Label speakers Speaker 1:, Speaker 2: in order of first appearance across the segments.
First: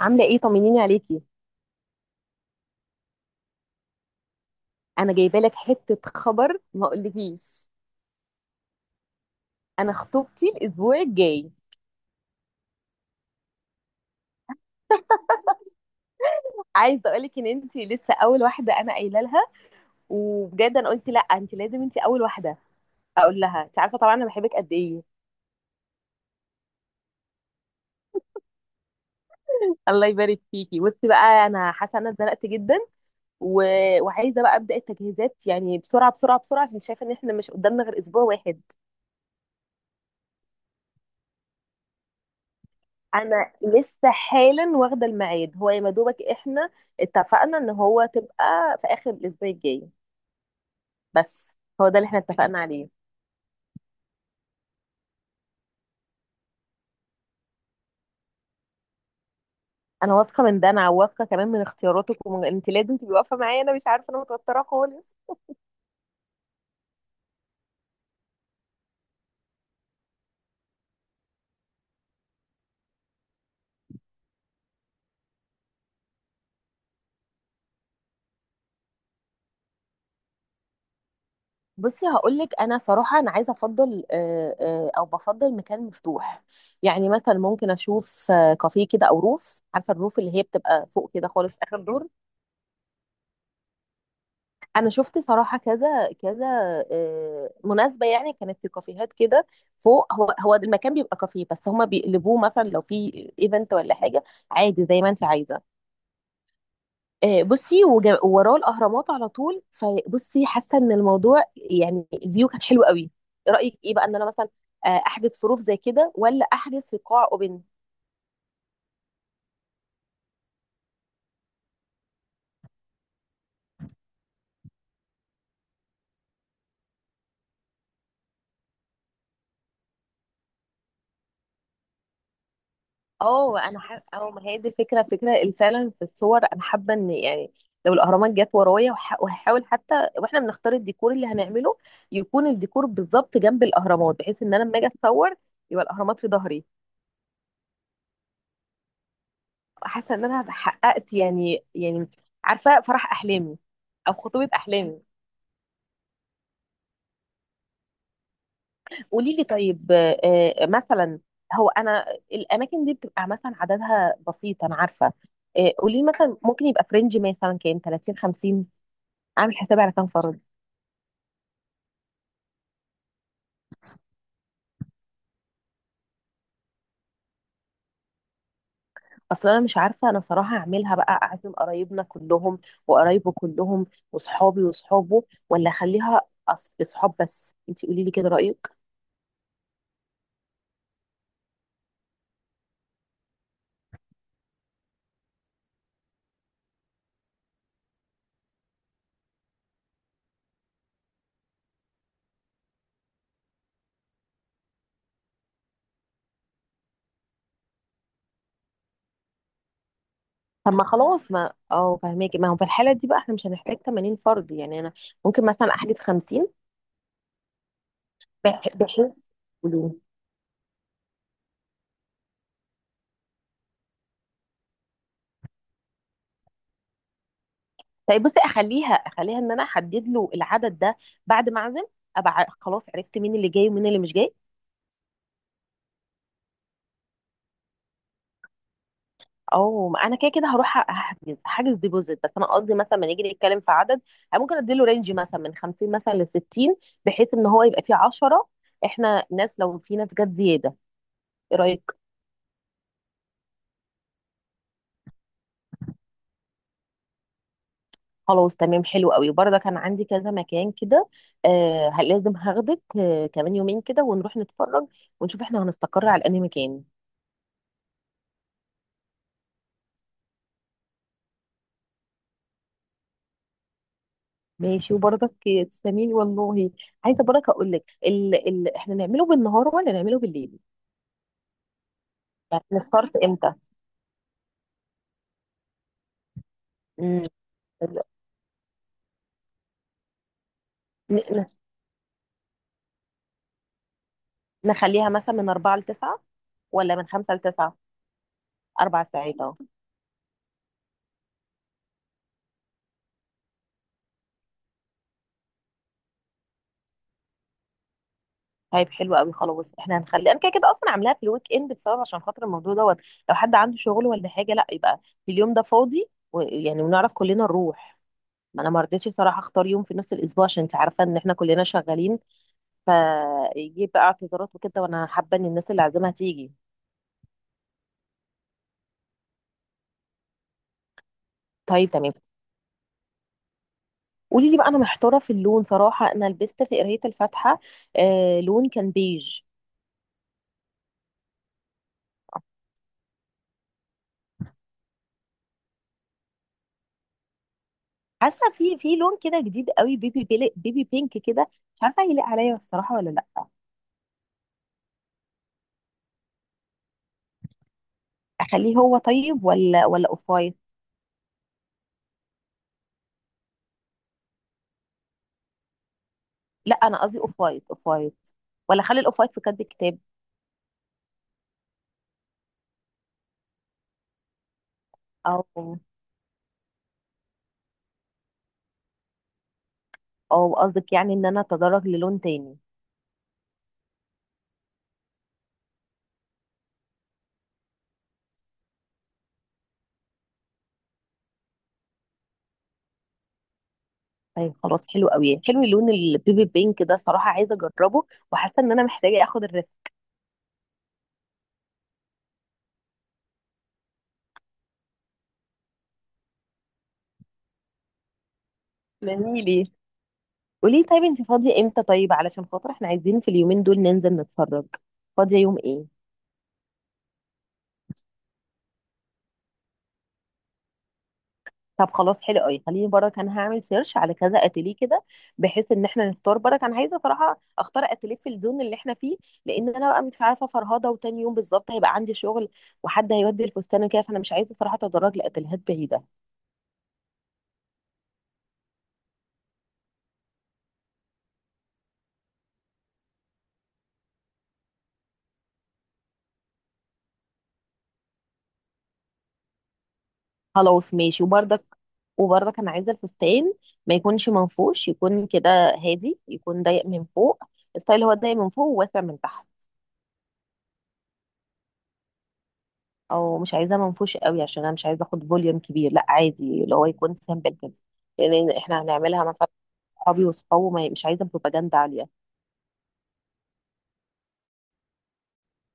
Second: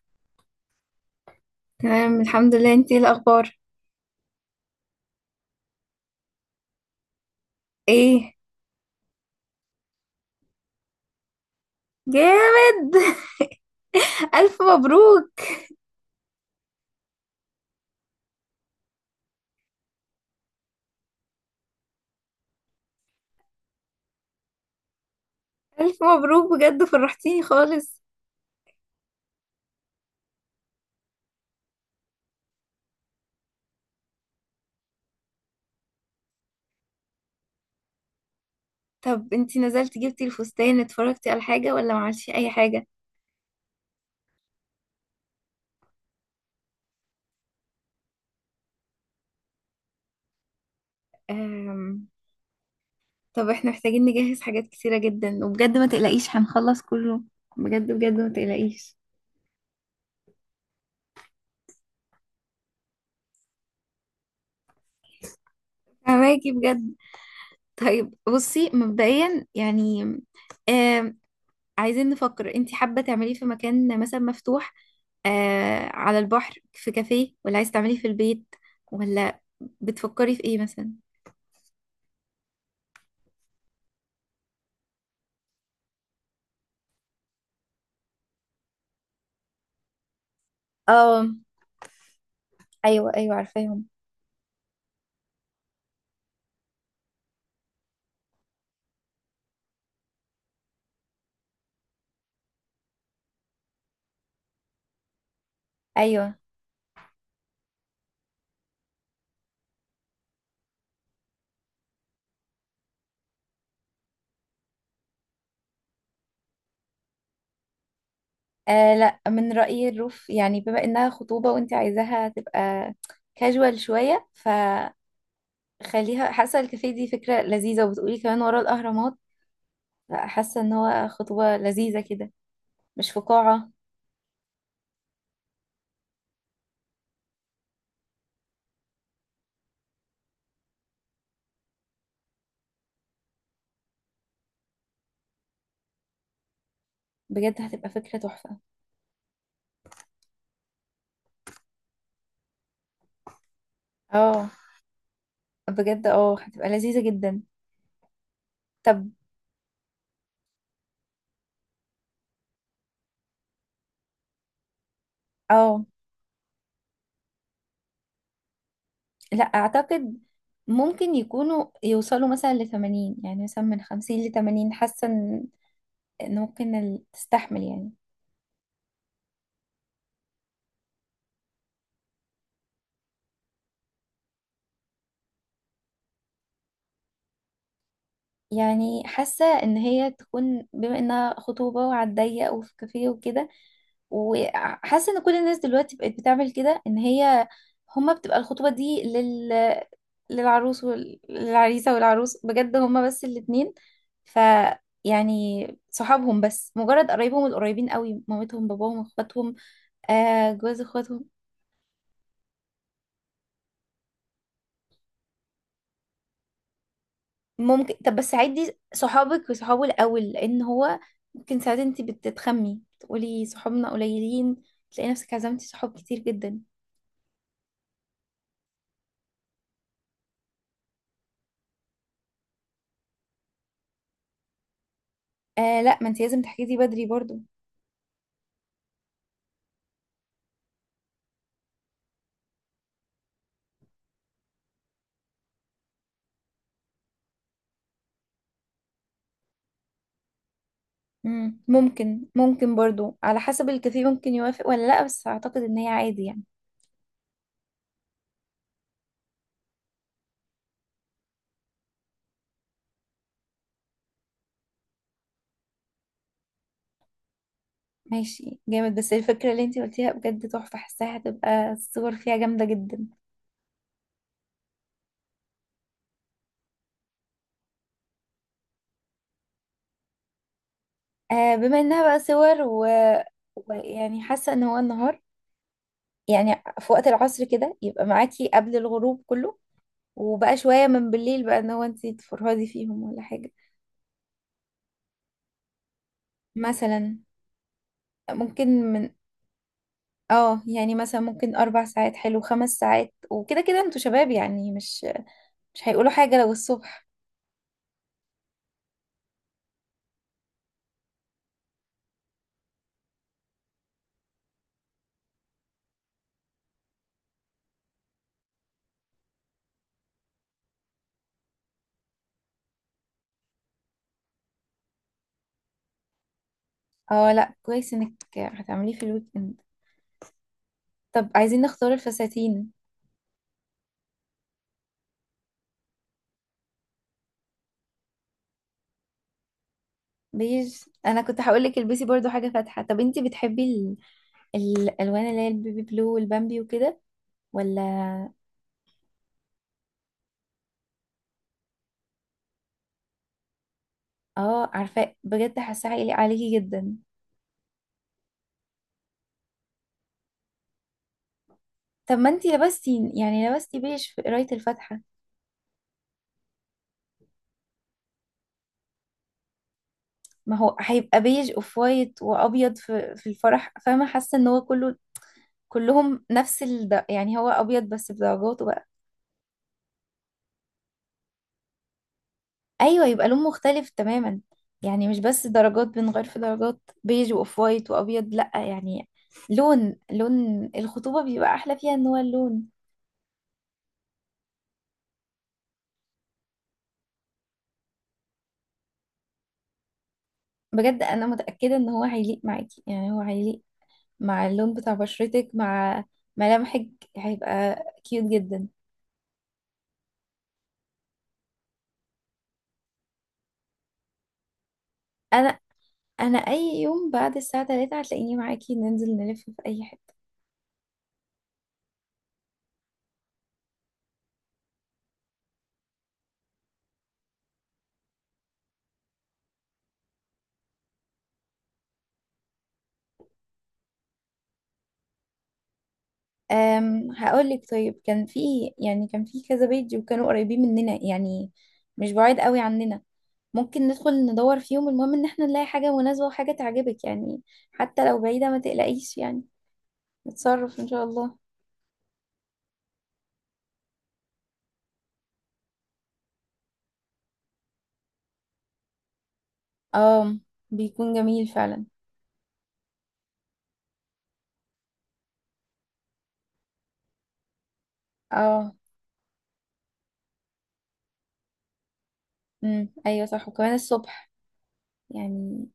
Speaker 1: عامله ايه؟ طمنيني عليكي.
Speaker 2: تمام الحمد لله، انتي ايه الاخبار؟
Speaker 1: انا جايبه لك حته خبر ما اقولكيش.
Speaker 2: ايه؟
Speaker 1: انا خطوبتي الاسبوع الجاي.
Speaker 2: جامد. الف مبروك.
Speaker 1: عايزه اقولك ان انت لسه اول واحده انا قايله لها، وبجد انا قلت لا، انت لازم انت اول واحده اقول لها. انت عارفه طبعا انا بحبك قد ايه.
Speaker 2: الف مبروك بجد، فرحتيني خالص.
Speaker 1: الله يبارك فيكي. بصي بقى، انا حاسه ان انا اتزنقت جدا و... وعايزه بقى ابدا التجهيزات، يعني بسرعه بسرعه بسرعه، عشان شايفه ان احنا مش قدامنا غير اسبوع واحد.
Speaker 2: طب انتي نزلتي جبتي الفستان اتفرجتي على حاجة ولا ما عملتي اي حاجة؟
Speaker 1: انا لسه حالا واخده الميعاد، هو يا مدوبك احنا اتفقنا ان هو تبقى في اخر الاسبوع الجاي بس. هو ده اللي
Speaker 2: أم...
Speaker 1: احنا اتفقنا عليه.
Speaker 2: طب احنا محتاجين نجهز حاجات كتيرة جدا، وبجد ما تقلقيش هنخلص كله. بجد بجد ما تقلقيش.
Speaker 1: انا واثقه من ده، انا واثقه كمان من اختياراتك، ومن انت لازم تبقي واقفه معايا. انا مش عارفه، انا متوتره خالص.
Speaker 2: فهماكي بجد. طيب بصي مبدئيا يعني عايزين نفكر، انت حابة تعمليه في مكان مثلا مفتوح، آه على البحر في كافيه، ولا عايز تعمليه في البيت، ولا بتفكري في ايه مثلا؟
Speaker 1: بصي هقول لك، انا صراحه انا عايزه افضل، او بفضل مكان مفتوح. يعني مثلا ممكن اشوف كافيه كده، او روف، عارفه الروف اللي هي بتبقى فوق
Speaker 2: اه،
Speaker 1: كده خالص، اخر دور.
Speaker 2: ايوه ايوه عارفاهم.
Speaker 1: انا شفت صراحه كذا كذا مناسبه، يعني كانت في كافيهات كده فوق، هو هو المكان بيبقى كافيه بس هما بيقلبوه مثلا لو في ايفنت ولا حاجه عادي زي ما انت عايزه.
Speaker 2: ايوه.
Speaker 1: بصي، ووراه الاهرامات على طول، فبصي حاسه ان الموضوع، يعني الفيو كان حلو قوي. رايك ايه بقى ان انا مثلا احجز في روف زي كده، ولا احجز في قاع اوبن؟
Speaker 2: آه لا، من رأيي الروف، يعني بما انها خطوبة وانت عايزاها تبقى كاجوال شوية فخليها. حاسة الكافيه دي فكرة لذيذة، وبتقولي كمان ورا الأهرامات، حاسة ان هو خطوبة لذيذة كده، مش في قاعة.
Speaker 1: اه، ما هي دي الفكره، فكره فعلا. في الصور انا حابه ان، يعني لو الاهرامات جت ورايا، وهحاول حتى واحنا بنختار الديكور اللي هنعمله، يكون الديكور بالظبط جنب الاهرامات، بحيث ان انا لما اجي اتصور يبقى الاهرامات في ظهري.
Speaker 2: بجد هتبقى فكرة تحفة.
Speaker 1: حاسه ان انا حققت، يعني عارفه فرح احلامي، او خطوبه
Speaker 2: اه
Speaker 1: احلامي.
Speaker 2: بجد، اه هتبقى لذيذة جدا. طب،
Speaker 1: قولي لي طيب، مثلا هو انا، الاماكن دي بتبقى مثلا عددها بسيط انا عارفه.
Speaker 2: اه
Speaker 1: قولي لي مثلا ممكن يبقى فرنج مثلا كام، 30، 50؟
Speaker 2: لا
Speaker 1: اعمل حسابي على كام
Speaker 2: اعتقد،
Speaker 1: فرد؟
Speaker 2: ممكن يكونوا يوصلوا مثلا لثمانين، يعني مثلا من خمسين لثمانين، حاسة ان إن ممكن تستحمل يعني.
Speaker 1: اصل انا مش عارفه، انا صراحه اعملها بقى اعزم قرايبنا كلهم وقرايبه كلهم وصحابي وصحابه، ولا اخليها اصحاب بس؟ انت قولي لي كده رايك.
Speaker 2: يعني حاسة ان هي تكون بما انها خطوبة وعلى الضيق وفي كافيه وكده، وحاسة ان كل الناس دلوقتي بقت بتعمل كده، ان هي هما بتبقى الخطوبة دي لل للعروس والعريسة والعروس، بجد هما بس الاتنين، ف يعني صحابهم بس، مجرد قرايبهم القريبين قوي، مامتهم باباهم اخواتهم، آه
Speaker 1: طب
Speaker 2: جواز
Speaker 1: ما
Speaker 2: اخواتهم.
Speaker 1: خلاص، ما فهماكي. ما هو في الحاله دي بقى احنا مش هنحتاج 80 فرد، يعني انا ممكن مثلا احجز 50.
Speaker 2: ممكن، طب بس عدي
Speaker 1: بحيث،
Speaker 2: صحابك وصحابه
Speaker 1: قولي،
Speaker 2: الأول لأن هو ممكن ساعات انت بتتخمي تقولي صحابنا قليلين، تلاقي نفسك عزمتي صحاب كتير جدا.
Speaker 1: طيب بصي، اخليها ان انا احدد له العدد ده بعد ما اعزم، ابقى خلاص عرفت مين اللي جاي ومين اللي مش جاي.
Speaker 2: آه لا، ما انت لازم تحجزي بدري برضو.
Speaker 1: او ما انا كده كده هروح هحجز حاجز ديبوزيت، بس انا قصدي مثلا ما نيجي نتكلم في عدد، أنا ممكن اديله رينج مثلا من 50 مثلا ل 60، بحيث ان هو يبقى فيه 10 احنا ناس لو في ناس جت زياده. ايه
Speaker 2: مم.
Speaker 1: رايك؟
Speaker 2: ممكن، ممكن برضو على حسب الكافيه، ممكن يوافق ولا لا، بس أعتقد إن هي عادي يعني.
Speaker 1: خلاص، تمام، حلو قوي. برضه كان عندي كذا مكان كده، لازم هاخدك كمان يومين كده ونروح نتفرج، ونشوف احنا هنستقر على انهي مكان.
Speaker 2: ماشي جامد، بس الفكرة اللي انت قلتيها بجد تحفة، حاساها هتبقى الصور فيها جامدة جدا.
Speaker 1: ماشي، وبرضك تسلميلي والله. عايزه بركه اقول لك احنا نعمله بالنهار ولا نعمله بالليل؟
Speaker 2: آه بما إنها بقى صور
Speaker 1: يعني نستارت امتى؟
Speaker 2: ويعني حاسة إن هو النهار، يعني في وقت
Speaker 1: امم
Speaker 2: العصر كده،
Speaker 1: ال-
Speaker 2: يبقى معاكي قبل الغروب كله، وبقى شوية من
Speaker 1: ن...
Speaker 2: بالليل،
Speaker 1: ن-
Speaker 2: بقى ان هو انتي تفرهدي فيهم ولا حاجة.
Speaker 1: نخليها مثلا من 4 ل 9، ولا من
Speaker 2: مثلا.
Speaker 1: 5 ل 9؟
Speaker 2: ممكن
Speaker 1: اربع
Speaker 2: من.
Speaker 1: ساعات اهو.
Speaker 2: اه، يعني مثلا ممكن اربع ساعات، حلو، خمس ساعات، وكده كده انتوا شباب يعني مش مش هيقولوا حاجة لو الصبح.
Speaker 1: طيب حلو قوي. خلاص، احنا هنخلي، انا كده كده اصلا عاملاها في الويك اند بسبب، عشان خاطر الموضوع دوت، لو حد عنده شغل ولا حاجه لا، يبقى في اليوم ده فاضي ويعني ونعرف كلنا نروح. ما انا ما رضيتش صراحه اختار يوم في نص الاسبوع، عشان انت عارفه ان احنا كلنا شغالين، فيجيب بقى اعتذارات وكده، وانا حابه ان الناس اللي عازمها تيجي.
Speaker 2: اه لا، كويس انك هتعمليه في الويك اند. طب عايزين
Speaker 1: طيب
Speaker 2: نختار
Speaker 1: تمام.
Speaker 2: الفساتين.
Speaker 1: قولي لي بقى، انا محتاره في اللون صراحه. انا لبست في قرايه الفاتحه آه لون كان بيج.
Speaker 2: بيج، انا كنت هقولك البسي برضو حاجة فاتحة. طب انتي بتحبي الالوان اللي هي البيبي بلو والبامبي وكده، ولا؟
Speaker 1: حاسه في لون كده جديد قوي، بيبي بينك كده. مش عارفه هيليق عليا الصراحه ولا لا.
Speaker 2: اه عارفة، بجد حاسة هيليق عليكي جدا.
Speaker 1: اخليه هو طيب، ولا اوف وايت؟
Speaker 2: طب ما انتي لبستي، يعني لبستي بيج في قراية الفاتحة.
Speaker 1: لا انا قصدي اوف وايت، اوف وايت. ولا اخلي الاوف وايت في كد الكتاب؟
Speaker 2: ما هو هيبقى بيج اوف وايت وابيض، في الفرح، فاهمه؟ حاسه ان هو كله،
Speaker 1: او
Speaker 2: كلهم نفس يعني هو ابيض بس بدرجاته بقى.
Speaker 1: او قصدك يعني ان انا اتدرج للون تاني؟
Speaker 2: ايوه، يبقى لون مختلف تماما، يعني مش بس درجات، بنغير في درجات بيج واوف وايت وابيض. لا، يعني لون، لون الخطوبه بيبقى احلى فيها ان هو اللون.
Speaker 1: طيب خلاص، حلو قوي. حلو اللون البيبي بينك ده صراحة، عايزة اجربه وحاسة ان انا محتاجة اخد الريسك.
Speaker 2: بجد انا متاكده ان هو هيليق معاكي، يعني هو هيليق مع اللون بتاع بشرتك، مع ملامحك، هيبقى كيوت جدا.
Speaker 1: ليه، ليه؟ قولي طيب، انت فاضية امتى؟ طيب علشان خاطر احنا عايزين في اليومين دول ننزل نتفرج. فاضية يوم
Speaker 2: انا
Speaker 1: ايه؟
Speaker 2: انا اي يوم بعد الساعه 3 هتلاقيني معاكي، ننزل نلف في اي حته.
Speaker 1: طب خلاص، حلو قوي. خليني برك انا هعمل سيرش على كذا اتيليه كده، بحيث ان احنا نختار برك. انا عايزة صراحة اختار اتيليه في الزون اللي احنا فيه، لان انا بقى مش عارفة فرهضة، وتاني يوم بالظبط هيبقى عندي شغل وحد هيودي الفستان كده، فانا مش عايزة صراحة اتدرج لاتيليهات بعيدة.
Speaker 2: أم، هقول لك، طيب كان في، يعني كان في كذا بيت وكانوا قريبين مننا، يعني مش بعيد قوي عننا. ممكن ندخل ندور فيهم، المهم ان احنا نلاقي حاجه مناسبه وحاجه تعجبك يعني، حتى لو بعيده ما تقلقيش يعني، نتصرف ان
Speaker 1: خلاص،
Speaker 2: شاء
Speaker 1: ماشي
Speaker 2: الله.
Speaker 1: وبرضك. انا عايزه الفستان ما يكونش منفوش، يكون كده هادي، يكون ضيق من فوق. الستايل هو ضيق من فوق وواسع من تحت.
Speaker 2: اه بيكون جميل فعلا.
Speaker 1: او مش عايزاه منفوش قوي، عشان انا مش عايزه اخد فوليوم كبير، لا عادي، اللي هو يكون سامبل كده، لان
Speaker 2: اه.
Speaker 1: احنا هنعملها مثلا صحابي وصحابه، مش عايزه بروباجندا عاليه.
Speaker 2: امم، ايوه صح، وكمان الصبح يعني.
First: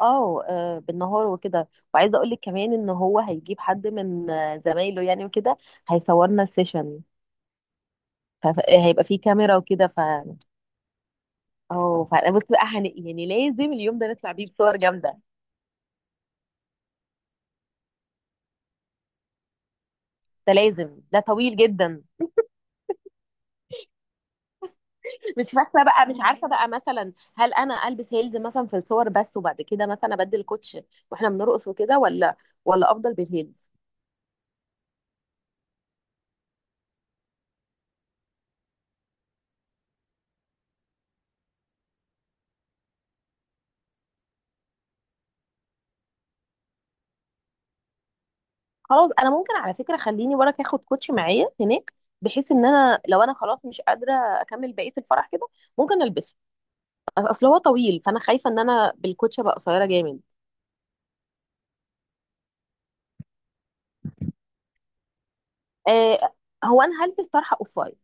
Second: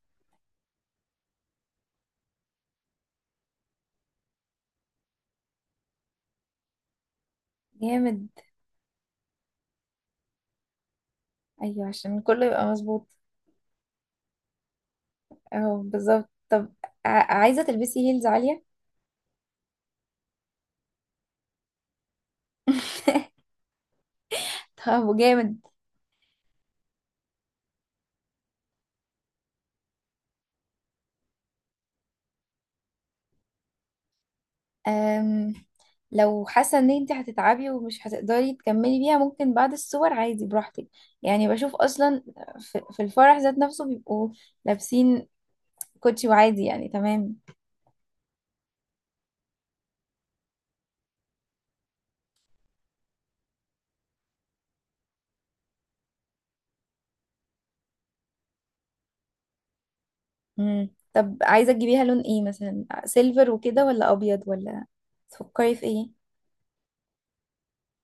Speaker 1: اه، بالنهار وكده. وعايزه اقول لك كمان ان هو هيجيب حد من زمايله يعني وكده، هيصورنا السيشن،
Speaker 2: جامد.
Speaker 1: فهيبقى فيه كاميرا وكده.
Speaker 2: ايوه
Speaker 1: اه،
Speaker 2: عشان
Speaker 1: فبص
Speaker 2: كله
Speaker 1: بقى،
Speaker 2: يبقى مظبوط.
Speaker 1: يعني لازم اليوم ده نطلع بيه بصور جامده.
Speaker 2: اهو بالظبط. طب، عايزة تلبسي هيلز عالية؟
Speaker 1: ده لازم، ده طويل جدا.
Speaker 2: طب
Speaker 1: مش
Speaker 2: جامد.
Speaker 1: فاكره بقى، مش عارفه بقى مثلا هل انا البس هيلز مثلا في الصور بس وبعد كده مثلا ابدل كوتش واحنا بنرقص وكده، ولا افضل بالهيلز؟
Speaker 2: أم... لو حاسة ان انت هتتعبي ومش هتقدري تكملي بيها، ممكن بعد الصور عادي براحتك. يعني بشوف اصلا في الفرح ذات نفسه بيبقوا لابسين كوتشي، وعادي يعني، تمام.
Speaker 1: خلاص، انا ممكن على فكره خليني وراك اخد كوتش معايا هناك، بحيث ان انا لو انا خلاص مش قادره اكمل بقيه الفرح كده ممكن البسه، اصل هو طويل، فانا خايفه ان انا بالكوتش ابقى قصيره جامد.
Speaker 2: مم. طب عايزة تجيبيها لون ايه، مثلا سيلفر وكده، ولا ابيض، ولا تفكري في ايه؟
Speaker 1: آه، هو انا هلبس طرحه اوف وايت،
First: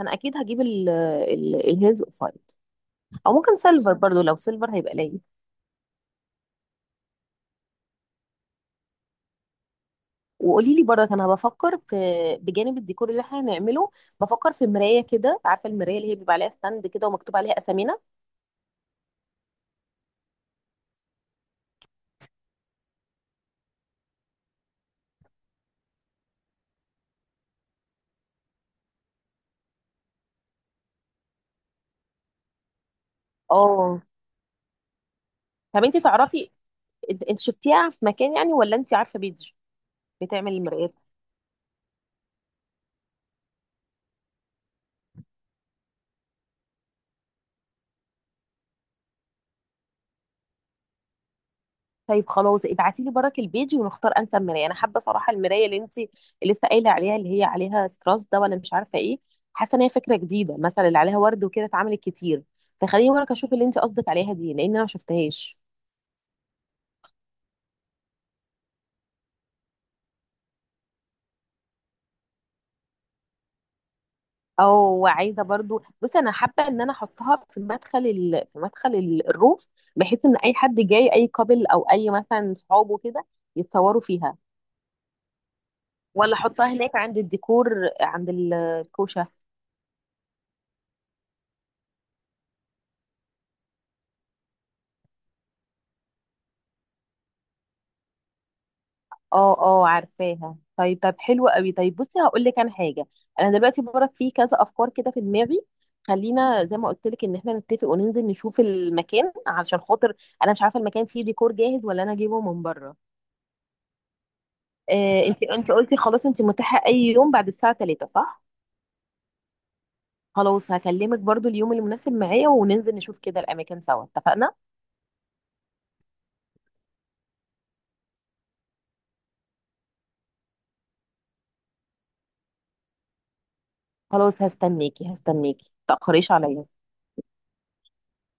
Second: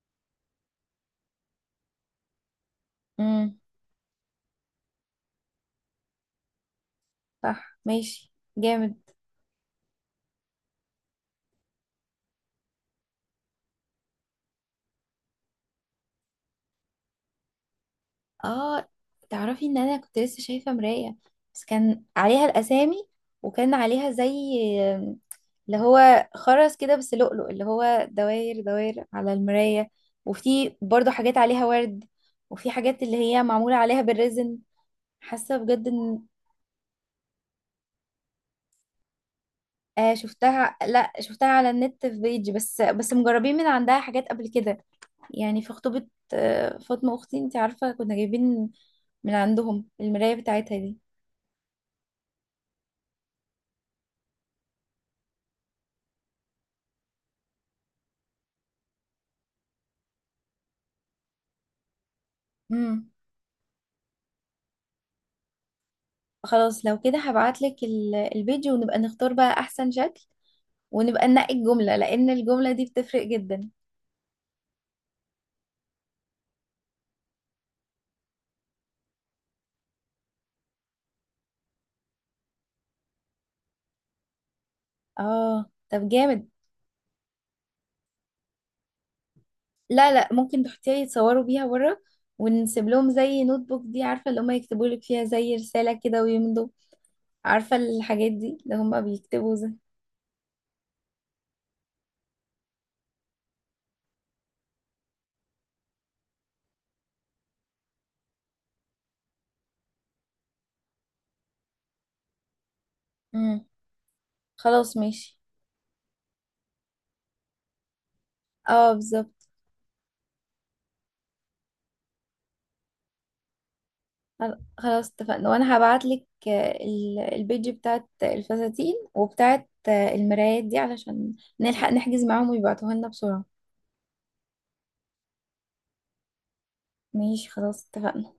Speaker 1: انا اكيد هجيب ال ال الهيلز اوف وايت، او ممكن
Speaker 2: امم.
Speaker 1: سيلفر برضو، لو سيلفر هيبقى ليا.
Speaker 2: صح ماشي جامد.
Speaker 1: وقولي لي برضك، انا بفكر في، بجانب الديكور اللي احنا هنعمله، بفكر في مرايه كده، عارفه المرايه اللي هي بيبقى عليها ستاند كده ومكتوب عليها اسامينا.
Speaker 2: اه تعرفي، ان انا كنت لسه شايفة مراية، بس كان عليها الاسامي، وكان عليها زي اللي هو خرز كده بس لؤلؤ، اللي هو دوائر دوائر على المراية، وفي برضو حاجات عليها ورد، وفي حاجات اللي هي معمولة عليها
Speaker 1: اه،
Speaker 2: بالريزن. حاسة
Speaker 1: طب
Speaker 2: بجد
Speaker 1: انت
Speaker 2: ان.
Speaker 1: تعرفي، انت شفتيها في مكان يعني، ولا انت عارفه بيج
Speaker 2: آه
Speaker 1: بتعمل
Speaker 2: شفتها،
Speaker 1: المرايات؟
Speaker 2: لا شفتها على النت في بيج، بس بس مجربين من عندها حاجات قبل كده، يعني في خطوبة فاطمة اختي، انت عارفة كنا جايبين من عندهم المراية بتاعتها دي.
Speaker 1: طيب خلاص، ابعتي لي برك البيج ونختار انسب مرايه. انا حابه صراحه المرايه اللي انت لسه قايله عليها، اللي هي عليها ستراس ده ولا مش عارفه ايه. حاسه ان هي فكره جديده، مثلا اللي عليها ورد وكده اتعملت كتير،
Speaker 2: امم.
Speaker 1: فخليني برك اشوف اللي انت قصدك عليها دي، لان انا ما شفتهاش.
Speaker 2: خلاص لو كده هبعتلك الفيديو، ونبقى نختار بقى احسن شكل، ونبقى ننقي الجملة، لان الجملة دي بتفرق جدا.
Speaker 1: او عايزه برضو، بصي انا حابه ان انا احطها في مدخل في مدخل الروف، بحيث ان اي حد جاي اي كابل او اي مثلا صحابه كده يتصوروا فيها،
Speaker 2: اه طب
Speaker 1: ولا
Speaker 2: جامد.
Speaker 1: احطها هناك عند الديكور عند الكوشه؟
Speaker 2: لا لا، ممكن تحطيها يتصوروا بيها بره، ونسيب لهم زي نوت بوك دي، عارفة اللي هما يكتبوا لك فيها زي رسالة كده ويمضوا، عارفة الحاجات دي اللي هما بيكتبوا
Speaker 1: اه
Speaker 2: زي.
Speaker 1: اه، عارفاها. طيب، حلو قوي. طيب بصي، هقول لك انا حاجه، انا دلوقتي برك في كذا افكار كده في دماغي، خلينا زي ما قلت لك ان احنا نتفق وننزل نشوف المكان، علشان خاطر انا مش عارفه المكان فيه ديكور جاهز ولا انا اجيبه من بره.
Speaker 2: امم. خلاص ماشي.
Speaker 1: انت، انت قلتي خلاص انت متاحه اي يوم بعد الساعه 3، صح؟
Speaker 2: اه بالظبط.
Speaker 1: خلاص، هكلمك برضو اليوم المناسب معايا وننزل نشوف كده الاماكن سوا، اتفقنا.
Speaker 2: خلاص اتفقنا، وانا هبعتلك البيج بتاعت الفساتين وبتاعت المرايات دي علشان نلحق نحجز معاهم ويبعتوها لنا بسرعة.
Speaker 1: خلاص، هستناكي هستناكي، متأخريش عليا.
Speaker 2: ماشي خلاص اتفقنا.